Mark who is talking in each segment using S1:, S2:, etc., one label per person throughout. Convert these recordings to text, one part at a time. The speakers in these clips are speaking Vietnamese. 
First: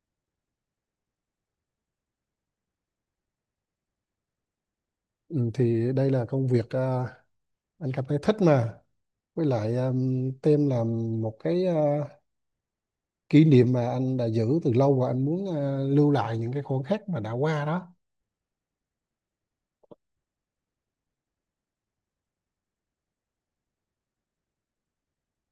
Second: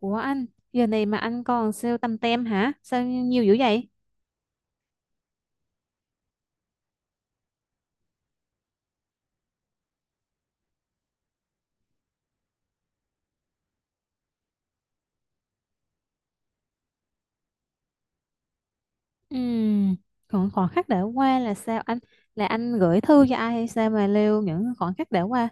S1: Ủa anh, giờ này mà anh còn sale tăm tem hả? Sao nhiều dữ vậy?
S2: Ừ, thì đây là công việc à, anh cảm thấy thích mà, với lại tem là một cái à, kỷ niệm mà anh đã giữ từ lâu, và anh muốn à, lưu lại những cái khoảnh khắc mà đã qua đó.
S1: Ừm, còn khoảnh khắc đã qua là sao anh? Là anh gửi thư cho ai hay sao mà lưu những khoảnh khắc đã qua?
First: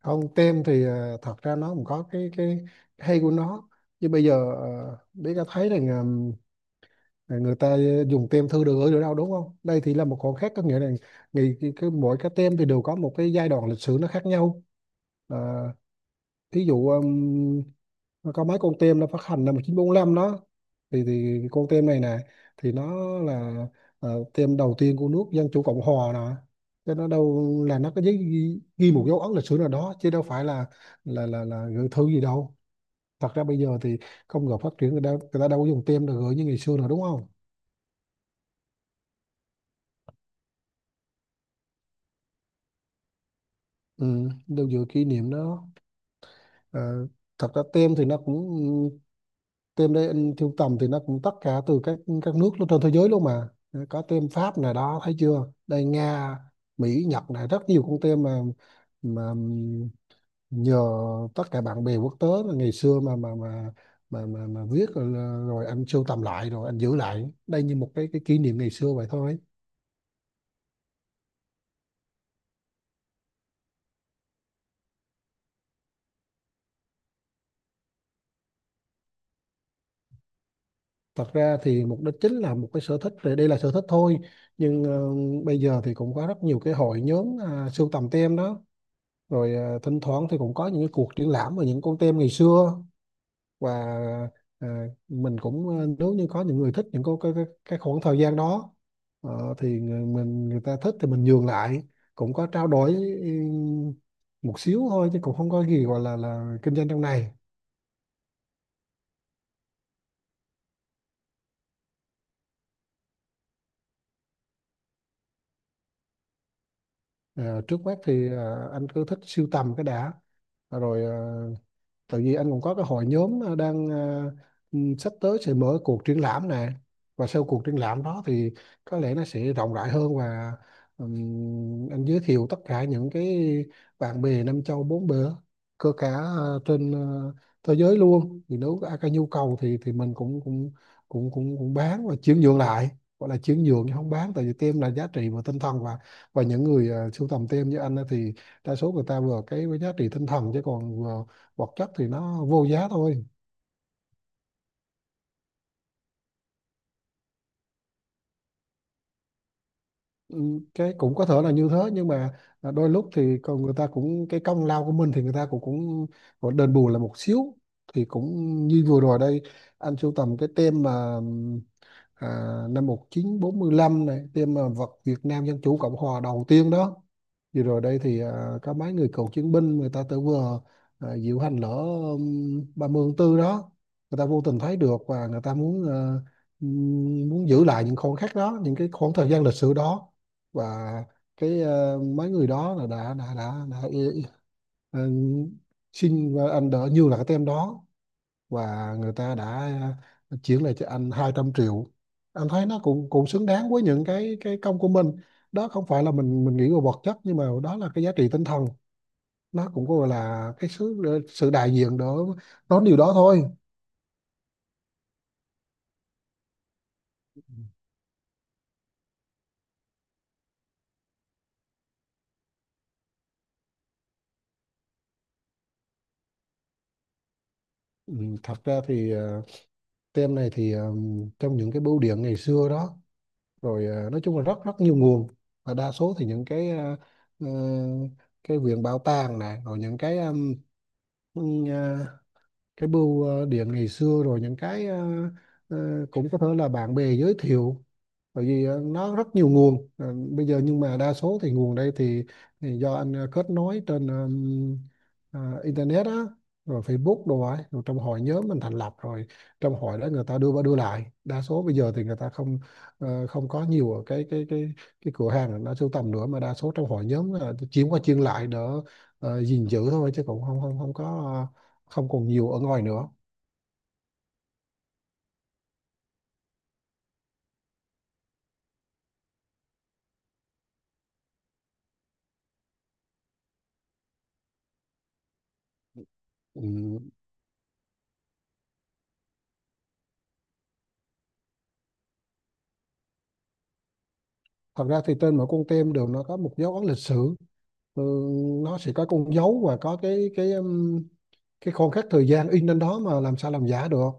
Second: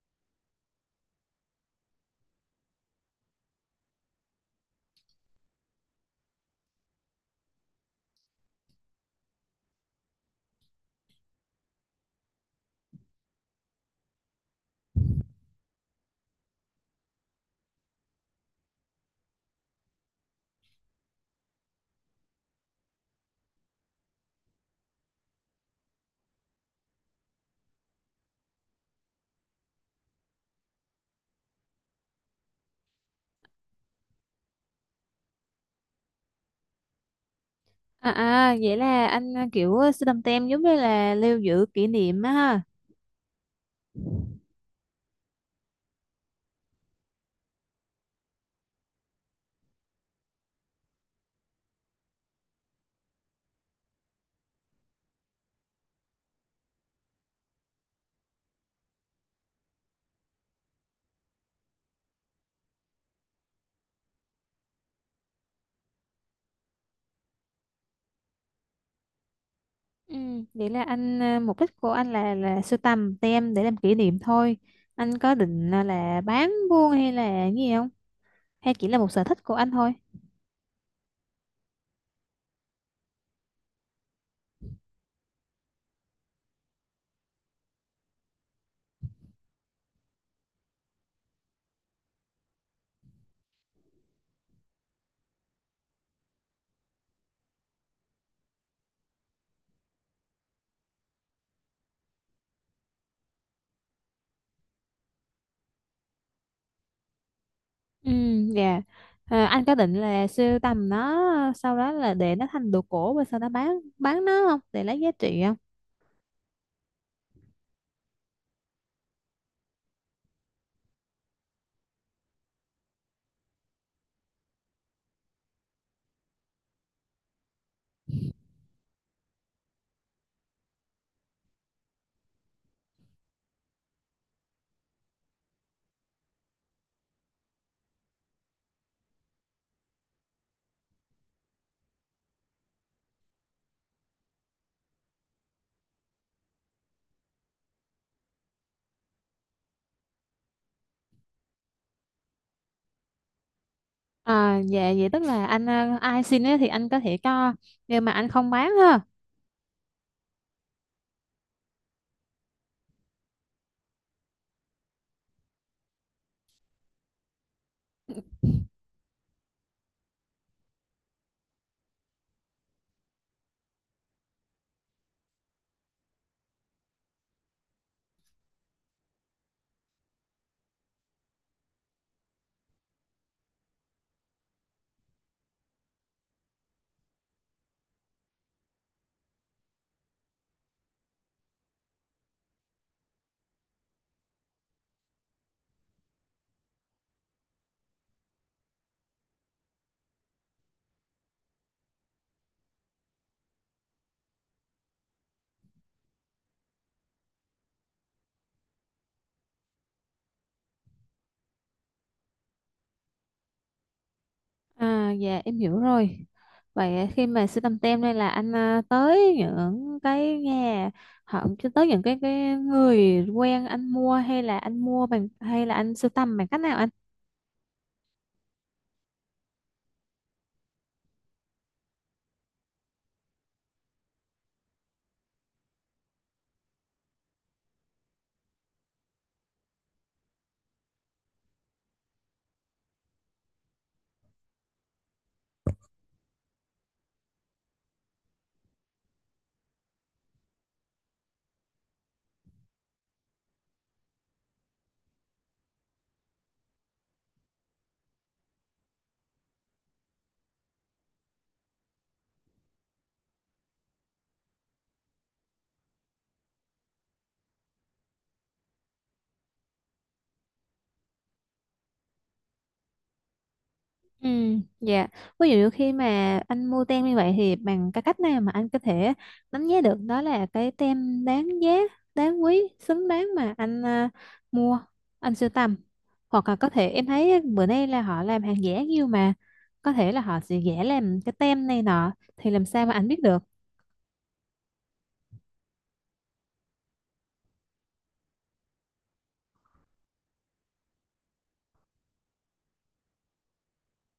S2: Không tem thì à, thật ra nó cũng có cái hay của nó, nhưng bây giờ biết có thấy rằng à, người ta dùng tem thư được gửi được đâu, đúng không? Đây thì là một khoảnh khắc, có nghĩa là ngày, mỗi cái tem thì đều có một cái giai đoạn lịch sử nó khác nhau. À, thí dụ nó có mấy con tem nó phát hành năm 1945 đó, thì con tem này nè, thì nó là ờ, tem đầu tiên của nước Dân chủ Cộng hòa nè, cho nó đâu là nó có giấy ghi, ghi một dấu ấn lịch sử nào đó chứ đâu phải là là gửi thư gì đâu. Thật ra bây giờ thì công nghiệp phát triển, người ta đâu có dùng tem để gửi như ngày xưa nữa, đúng không?
S1: À à, vậy là anh kiểu sưu tăm tem giống như là lưu giữ kỷ niệm á ha.
S2: Ừ, đâu dựa kỷ niệm đó. Ờ, thật ra tem thì nó cũng, tem đây anh sưu tầm thì nó cũng tất cả từ các nước trên thế giới luôn mà, có tem Pháp này đó, thấy chưa, đây Nga, Mỹ, Nhật này, rất nhiều con tem mà, mà nhờ tất cả bạn bè quốc tế là ngày xưa mà viết rồi, rồi anh sưu tầm lại rồi anh giữ lại đây như một cái kỷ niệm ngày xưa vậy thôi.
S1: Vậy là anh mục đích của anh là sưu tầm tem để làm kỷ niệm thôi. Anh có định là bán buôn hay là gì không? Hay chỉ là một sở thích của anh thôi?
S2: Thật ra thì mục đích chính là một cái sở thích rồi, đây là sở thích thôi, nhưng ờ, bây giờ thì cũng có rất nhiều cái hội nhóm à, sưu tầm tem đó, rồi à, thỉnh thoảng thì cũng có những cái cuộc triển lãm về những con tem ngày xưa. Và à, mình cũng à, nếu như có những người thích những cái khoảng thời gian đó, ờ, thì mình người ta thích thì mình nhường lại, cũng có trao đổi ừm, một xíu thôi, chứ cũng không có gì gọi là kinh doanh trong này.
S1: Ừ, dạ. À, anh có định là sưu tầm nó sau đó là để nó thành đồ cổ và sau đó bán nó không để lấy giá trị không?
S2: Ờ, trước mắt thì à, anh cứ thích sưu tầm cái đã, rồi à, tại vì anh cũng có cái hội nhóm ờ, đang ờ, sắp tới sẽ mở cuộc triển lãm này, và sau cuộc triển lãm đó thì có lẽ nó sẽ rộng rãi hơn. Và anh giới thiệu tất cả những cái bạn bè năm châu bốn bể, cơ cả ờ, trên ờ, thế giới luôn, thì nếu có ai có nhu cầu thì mình cũng cũng cũng cũng cũng bán và chuyển nhượng lại. Gọi là chuyển nhượng chứ không bán, tại vì tem là giá trị và tinh thần, và những người ờ, sưu tầm tem như anh á thì đa số người ta vừa cái với giá trị tinh thần, chứ còn vừa vật chất thì nó vô giá thôi.
S1: À, dạ vậy tức là anh ai xin ấy thì anh có thể cho nhưng mà anh không bán ha.
S2: Ừ, cái cũng có thể là như thế, nhưng mà à, đôi lúc thì còn người ta cũng cái công lao của mình thì người ta cũng cũng cũng đền bù là một xíu thì cũng, như vừa rồi đây anh sưu tầm cái tem mà à, năm 1945 này, thêm mà vật Việt Nam Dân Chủ Cộng Hòa đầu tiên đó. Vừa rồi đây thì à, có mấy người cựu chiến binh người ta tự vừa à, diễu hành lễ 30 tháng 4 đó, người ta vô tình thấy được và người ta muốn à, muốn giữ lại những khoảnh khắc đó, những cái khoảng thời gian lịch sử đó. Và cái à, mấy người đó là đã xin, và anh đỡ như là cái tem đó, và người ta đã ờ, chuyển lại cho anh 200 triệu. Anh thấy nó cũng cũng xứng đáng với những cái công của mình. Đó không phải là mình nghĩ về vật chất, nhưng mà đó là cái giá trị tinh thần, nó cũng gọi là cái sự, sự đại diện đó, đó điều đó thôi.
S1: À, dạ em hiểu rồi. Vậy khi mà sưu tầm tem đây là anh tới những cái nhà họ tới những cái người quen anh mua hay là anh mua bằng hay là anh sưu tầm bằng cách nào anh?
S2: Ừ, thật ra thì ờ, tem này thì ờ, trong những cái bưu điện ngày xưa đó, rồi ờ, nói chung là rất rất nhiều nguồn. Và đa số thì những cái ờ, ờ, cái viện bảo tàng này, rồi những um, cái bưu ờ, điện ngày xưa, rồi những cái ờ, ờ, cũng có thể là bạn bè giới thiệu, bởi vì ờ, nó rất nhiều nguồn. Ờ, bây giờ nhưng mà đa số thì nguồn đây thì do anh ờ, kết nối trên ờ, internet á, rồi Facebook đồ ấy, rồi trong hội nhóm mình thành lập rồi, trong hội đó người ta đưa qua đưa lại. Đa số bây giờ thì người ta không, ờ, không có nhiều ở cái cái cửa hàng nó sưu tầm nữa, mà đa số trong hội nhóm là chiếm qua chiên lại đỡ ờ, gìn giữ thôi, chứ cũng không không không có, không còn nhiều ở ngoài nữa.
S1: Ừ, dạ. Ví dụ khi mà anh mua tem như vậy thì bằng cái cách nào mà anh có thể đánh giá được đó là cái tem đáng giá, đáng quý, xứng đáng mà anh mua, anh sưu tầm. Hoặc là có thể
S2: Ừ.
S1: em thấy bữa nay là họ làm hàng giả nhiều mà có thể là họ sẽ giả làm cái tem này nọ thì làm sao mà anh biết được.
S2: Thật ra thì trên mỗi con tem đều nó có một dấu ấn lịch sử. Ừ, nó sẽ có con dấu và có cái cái khoảng khắc thời gian in lên đó, mà làm sao làm giả được.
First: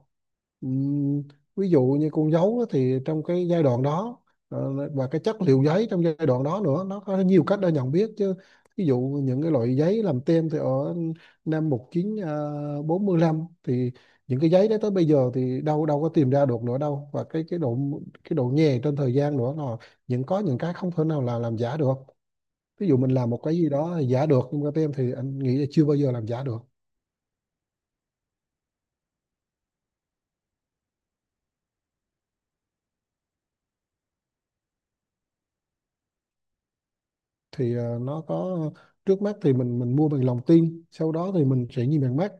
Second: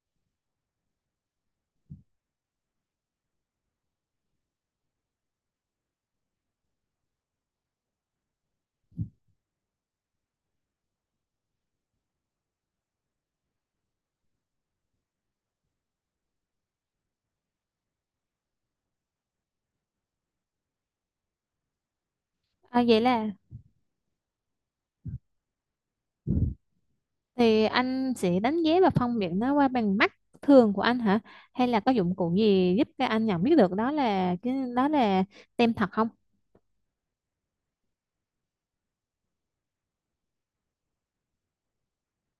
S2: Ừm, ví dụ như con dấu á, thì trong cái giai đoạn đó ờ, và cái chất liệu giấy trong giai đoạn đó nữa, nó có nhiều cách để nhận biết chứ. Ví dụ những cái loại giấy làm tem thì ở năm một chín ờ, bốn lăm thì những cái giấy đó tới bây giờ thì đâu đâu có tìm ra được nữa đâu. Và cái độ, cái độ nhè trên thời gian nữa là những, có những cái không thể nào là làm giả được.
S1: À,
S2: Ví dụ
S1: vậy
S2: mình
S1: là
S2: làm một cái gì đó giả được, nhưng mà tem thì anh nghĩ là chưa bao giờ làm giả được.
S1: thì anh sẽ đánh giá và phân biệt nó qua bằng mắt thường của anh hả? Hay là có dụng cụ gì giúp cho anh nhận biết được đó là cái đó là tem thật không?
S2: Thì ờ, nó có, trước mắt thì mình mua bằng lòng tin, sau đó thì mình sẽ nhìn bằng mắt.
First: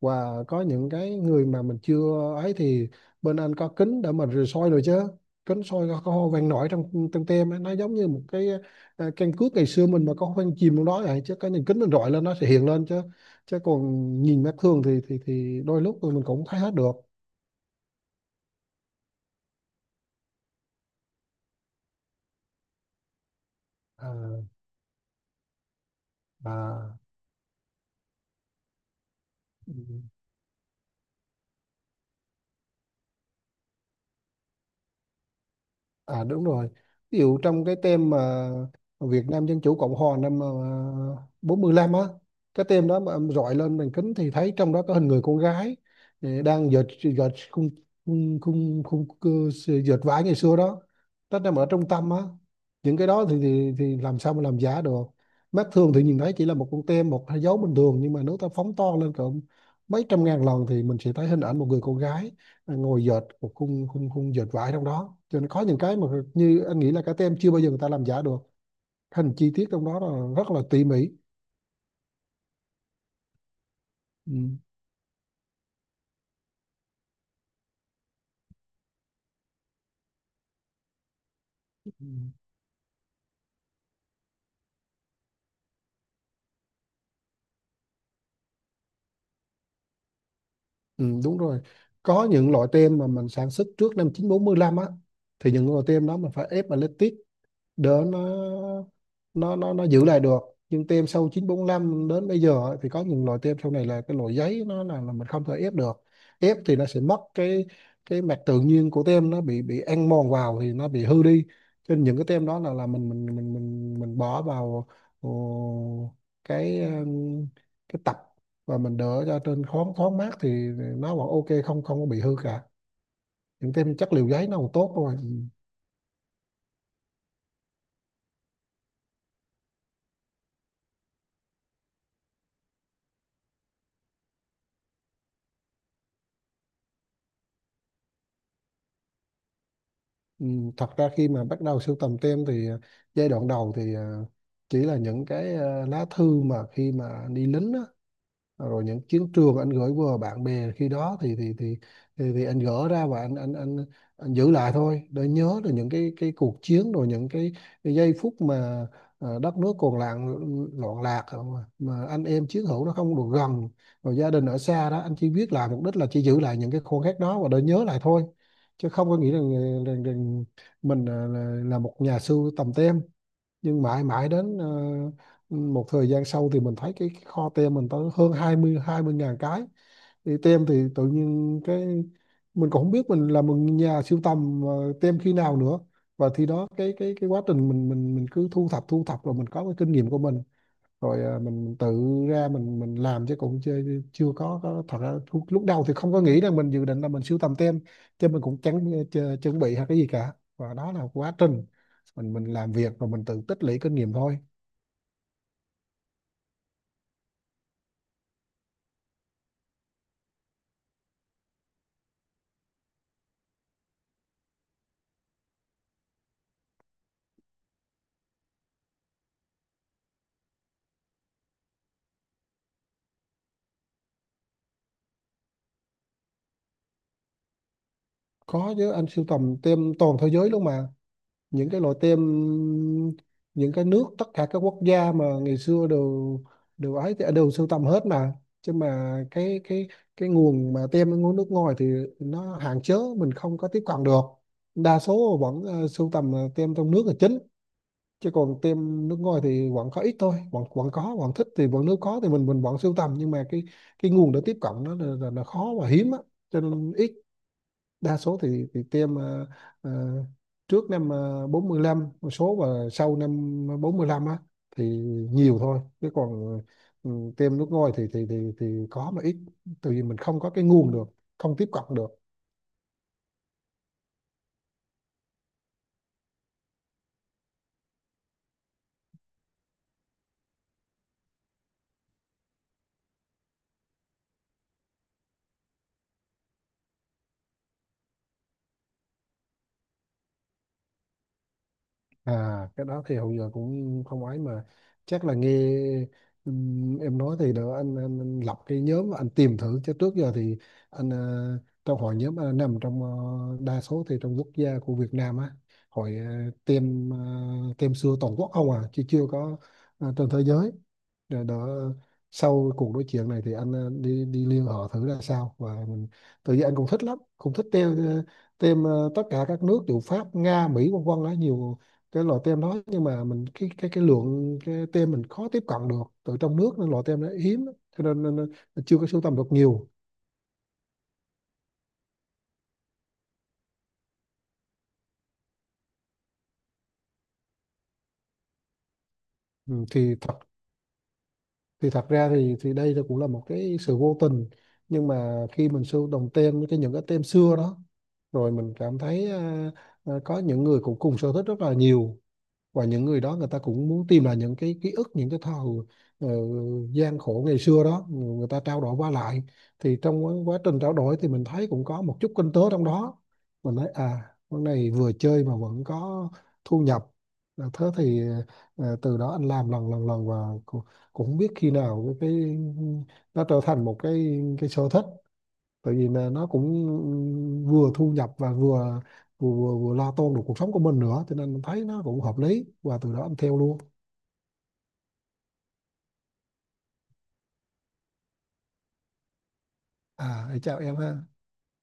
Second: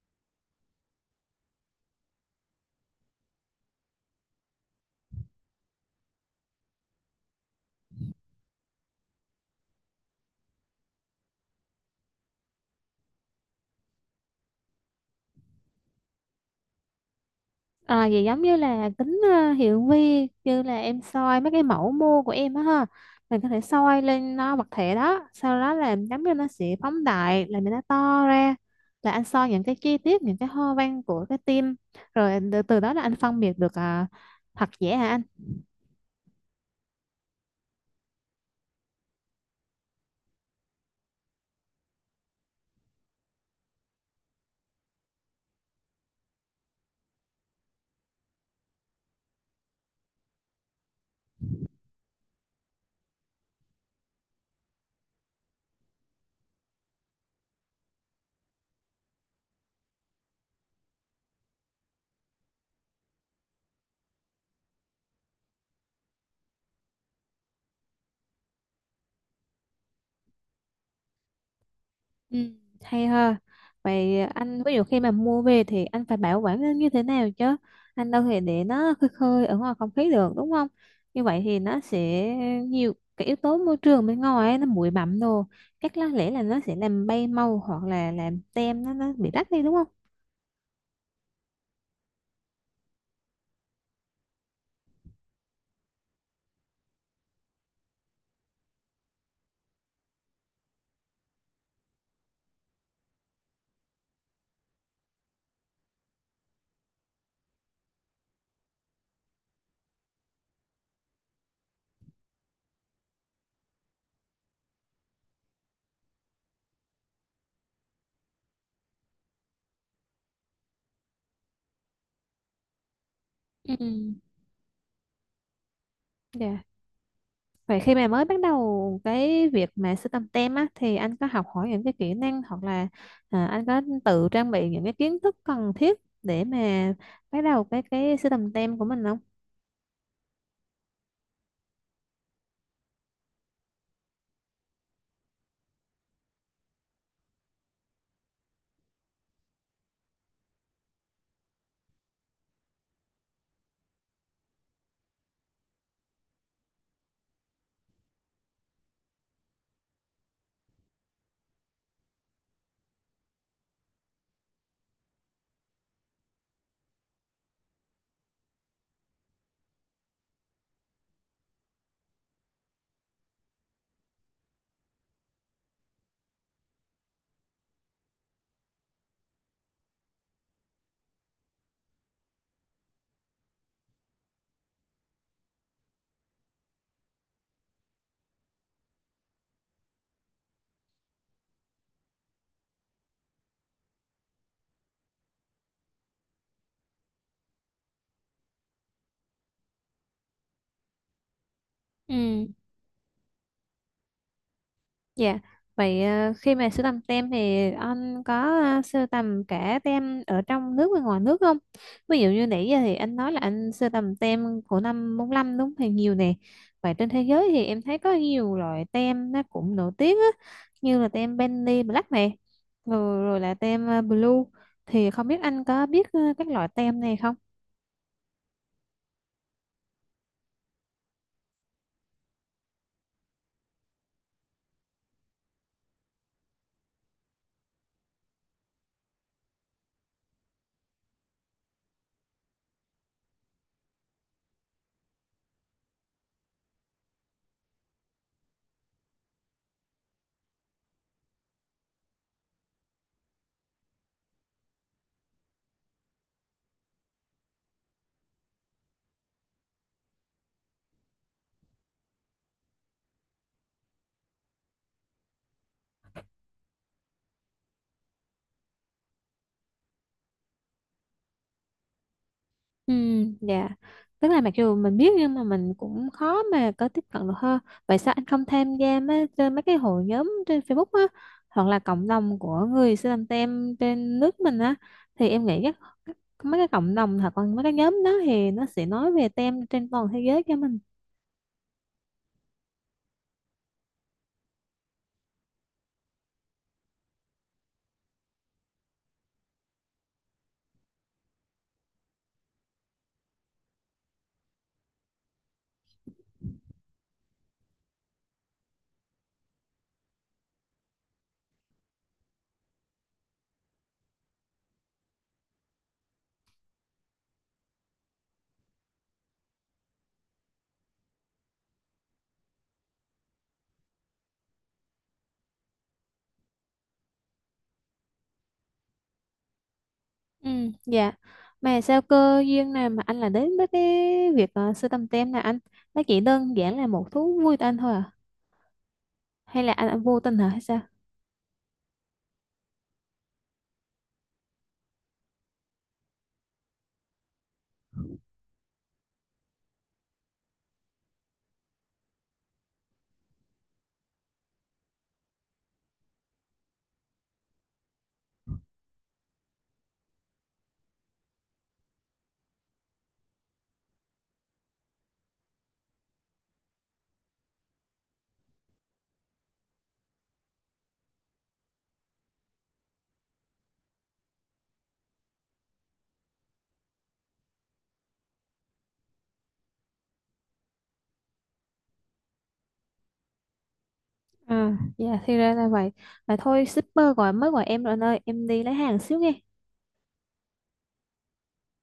S2: Và có những cái người mà mình chưa ấy thì bên anh có kính để mình rồi soi rồi chứ, kính soi có hoa văn nổi trong trong tem ấy. Nó giống như một cái ờ, căn cước ngày xưa mình mà có hoa văn chìm trong đó vậy, chứ cái nhìn kính mình rọi lên nó sẽ hiện lên chứ. Chứ còn nhìn mắt thường thì thì đôi lúc mình cũng thấy hết được.
S1: À, vậy giống như là kính hiển vi như là em soi mấy cái mẫu mô của em á ha, mình có thể soi
S2: À,
S1: lên nó vật thể đó sau đó là giống như nó sẽ
S2: à.
S1: phóng đại là cho nó to ra, là anh soi những cái chi tiết những cái hoa văn của cái tim rồi từ từ đó là anh phân biệt được thật giả hả anh?
S2: À đúng rồi. Ví dụ trong cái tem mà Việt Nam Dân Chủ Cộng Hòa năm à, 45 á, cái tem đó mà em rọi lên màn kính thì thấy trong đó có hình người con gái đang dệt, dệt khung, khung khung, khung cơ- dệt vải ngày xưa đó. Nó nằm ở trung tâm á. Những cái đó thì, thì làm sao mà làm giả được. Mắt thường thì nhìn thấy chỉ là một con tem, một dấu bình thường, nhưng mà nếu ta phóng to lên cỡ mấy trăm nghìn lần thì mình sẽ thấy hình ảnh một người con gái ngồi dệt một khung khung khung dệt vải trong đó. Cho nên có những cái mà như anh nghĩ là các tem chưa bao giờ người ta làm giả được, thành chi tiết trong đó là rất là tỉ mỉ.
S1: Ừ, hay ha. Vậy
S2: Ừ.
S1: anh ví dụ khi mà mua về thì anh phải bảo quản nó như thế nào chứ? Anh đâu thể để nó khơi khơi ở ngoài không khí được đúng không? Như vậy thì nó
S2: Ừ.
S1: sẽ nhiều cái yếu tố môi trường bên ngoài ấy, nó bụi bặm đồ. Chắc là lẽ là nó sẽ làm bay màu hoặc là làm tem nó bị rách đi đúng không?
S2: Ừ, đúng rồi. Có những loại tem mà mình sản xuất trước năm 1945 á, thì những loại tem đó mình phải ép mà đỡ nó, nó giữ lại được. Nhưng tem sau 945 đến bây giờ ấy, thì có những loại tem sau này là cái loại giấy nó là mình không thể ép được. Ép thì nó sẽ mất cái mặt tự nhiên của tem, nó bị ăn mòn vào thì nó bị hư đi. Cho nên những cái tem đó là mình mình bỏ vào ờ, cái ừm, cái tập, và mình đỡ ra trên thoáng thoáng mát thì nó vẫn ok, không không có bị hư cả, những
S1: Ừ.
S2: tem chất liệu giấy nó còn tốt thôi.
S1: Dạ. Vậy khi mà mới bắt đầu cái việc mà sưu tầm tem á, thì anh có học hỏi những cái kỹ năng hoặc là anh có tự trang bị những cái kiến thức cần thiết để mà bắt đầu cái sưu tầm tem của mình không?
S2: Ừ, thật ra khi mà bắt đầu sưu tầm tem thì giai đoạn đầu thì chỉ là những cái lá thư mà khi mà đi lính á, rồi những chiến trường anh gửi qua bạn bè khi đó thì thì anh gỡ ra và anh anh giữ lại thôi để nhớ được những cái cuộc chiến, rồi những cái giây phút mà đất nước còn loạn loạn lạc à, mà anh em chiến hữu nó không được gần, rồi gia đình ở xa đó, anh chỉ viết lại mục đích là chỉ giữ lại những cái khoảnh khắc đó và để nhớ lại thôi, chứ không có nghĩ rằng mình là một nhà sưu tầm tem. Nhưng mãi mãi đến một thời gian sau thì mình thấy cái kho tem mình tới hơn 20.000 cái thì tem, thì tự nhiên cái mình cũng không biết mình là một nhà sưu tầm tem khi nào nữa. Và thì đó cái quá trình mình mình cứ thu thập, rồi mình có cái kinh nghiệm của mình, rồi à, mình tự ra mình làm, chứ cũng chưa có, thật ra lúc đầu thì không có nghĩ rằng mình dự định là mình sưu tầm tem, chứ mình cũng chẳng chuẩn bị hay cái gì cả, và đó là quá trình mình
S1: Ừ.
S2: làm việc và mình tự tích lũy kinh nghiệm thôi.
S1: Dạ, vậy khi mà sưu tầm tem thì anh có sưu tầm cả tem ở trong nước và ngoài nước không? Ví dụ như nãy giờ thì anh nói là anh sưu tầm tem của năm 45 đúng thì nhiều nè. Vậy trên thế giới thì em thấy có nhiều loại tem nó cũng nổi tiếng á, như là tem Benny Black nè, rồi là tem Blue. Thì không biết anh có biết các loại tem này không?
S2: Có chứ, anh sưu tầm tem toàn thế giới luôn mà. Những cái loại tem, những cái nước, tất cả các quốc gia mà ngày xưa đều đều ấy thì đều sưu tầm hết mà. Chứ mà cái cái nguồn mà tem ở nguồn nước ngoài thì nó hạn chế, mình không có tiếp cận được. Đa số vẫn sưu tầm tem trong nước là chính, chứ còn tem nước ngoài thì vẫn có ít thôi, vẫn vẫn có, vẫn thích, thì vẫn, nếu có thì mình vẫn sưu tầm, nhưng mà cái nguồn để tiếp cận nó là khó và hiếm á, cho nên ít. Đa số thì tiêm ờ, trước năm 45 một số, và sau năm bốn lăm á thì nhiều thôi, chứ còn ừ, tiêm nước ngoài thì có mà ít, tại vì mình không có cái nguồn được, không tiếp cận được.
S1: Ừ, dạ. Tức là mặc dù mình biết nhưng mà mình cũng khó mà có tiếp cận được hơn. Vậy sao anh không tham gia mấy, trên mấy cái hội nhóm trên Facebook á hoặc là cộng đồng của người Sri Lanka tem trên nước mình á thì em nghĩ các mấy cái cộng đồng hoặc là mấy cái nhóm đó thì nó sẽ nói về tem trên toàn thế giới cho mình.
S2: À, cái đó thì hầu giờ cũng không ấy mà, chắc là nghe em nói thì đỡ anh, anh lập cái nhóm anh tìm thử. Chứ trước giờ thì anh trong hội nhóm anh nằm trong đa số thì trong quốc gia của Việt Nam á, hội tem, tem xưa toàn quốc không à, chứ chưa có trên thế giới. Rồi đó, sau cuộc nói chuyện này thì anh đi đi liên hệ thử ra sao. Và mình tự nhiên anh cũng thích lắm, cũng thích tem tem tất cả các nước, dù Pháp, Nga, Mỹ, vân vân đó, nhiều cái loại tem đó. Nhưng mà mình cái cái lượng cái tem mình khó tiếp cận được từ trong nước, nên loại tem nó hiếm, cho nên, nên, nên chưa có sưu tầm được nhiều.
S1: Ừ, dạ. Mà sao cơ duyên nào mà anh lại đến với cái việc sưu tầm tem này anh? Nó chỉ đơn giản là một thú vui của anh thôi à? Hay là
S2: Ừ,
S1: anh vô tình hả?
S2: thì thật ra thì đây là cũng là một cái sự vô tình, nhưng mà khi mình sưu đồng tem cái những cái tem xưa đó, rồi mình cảm thấy à, có những người cũng cùng sở thích rất là nhiều. Và những người đó người ta cũng muốn tìm lại những cái ký ức, những cái thời ờ, gian khổ ngày xưa đó, người người ta trao đổi qua lại. Thì trong quá quá trình trao đổi thì mình thấy cũng có một chút kinh tế trong đó. Mình thấy à, con này vừa chơi mà vẫn có thu nhập. À, thế thì từ đó anh làm lần lần lần, và cũng, cũng không biết khi nào cái nó trở thành một cái sở thích. Tại vì là nó cũng vừa thu nhập và vừa lo toan được cuộc sống của mình nữa, cho nên mình thấy nó cũng hợp lý, và từ đó em theo luôn.
S1: À, dạ thì ra là vậy. Vậy thôi shipper gọi mới gọi em rồi anh ơi, em đi lấy hàng xíu nghe.
S2: À, chào em ha.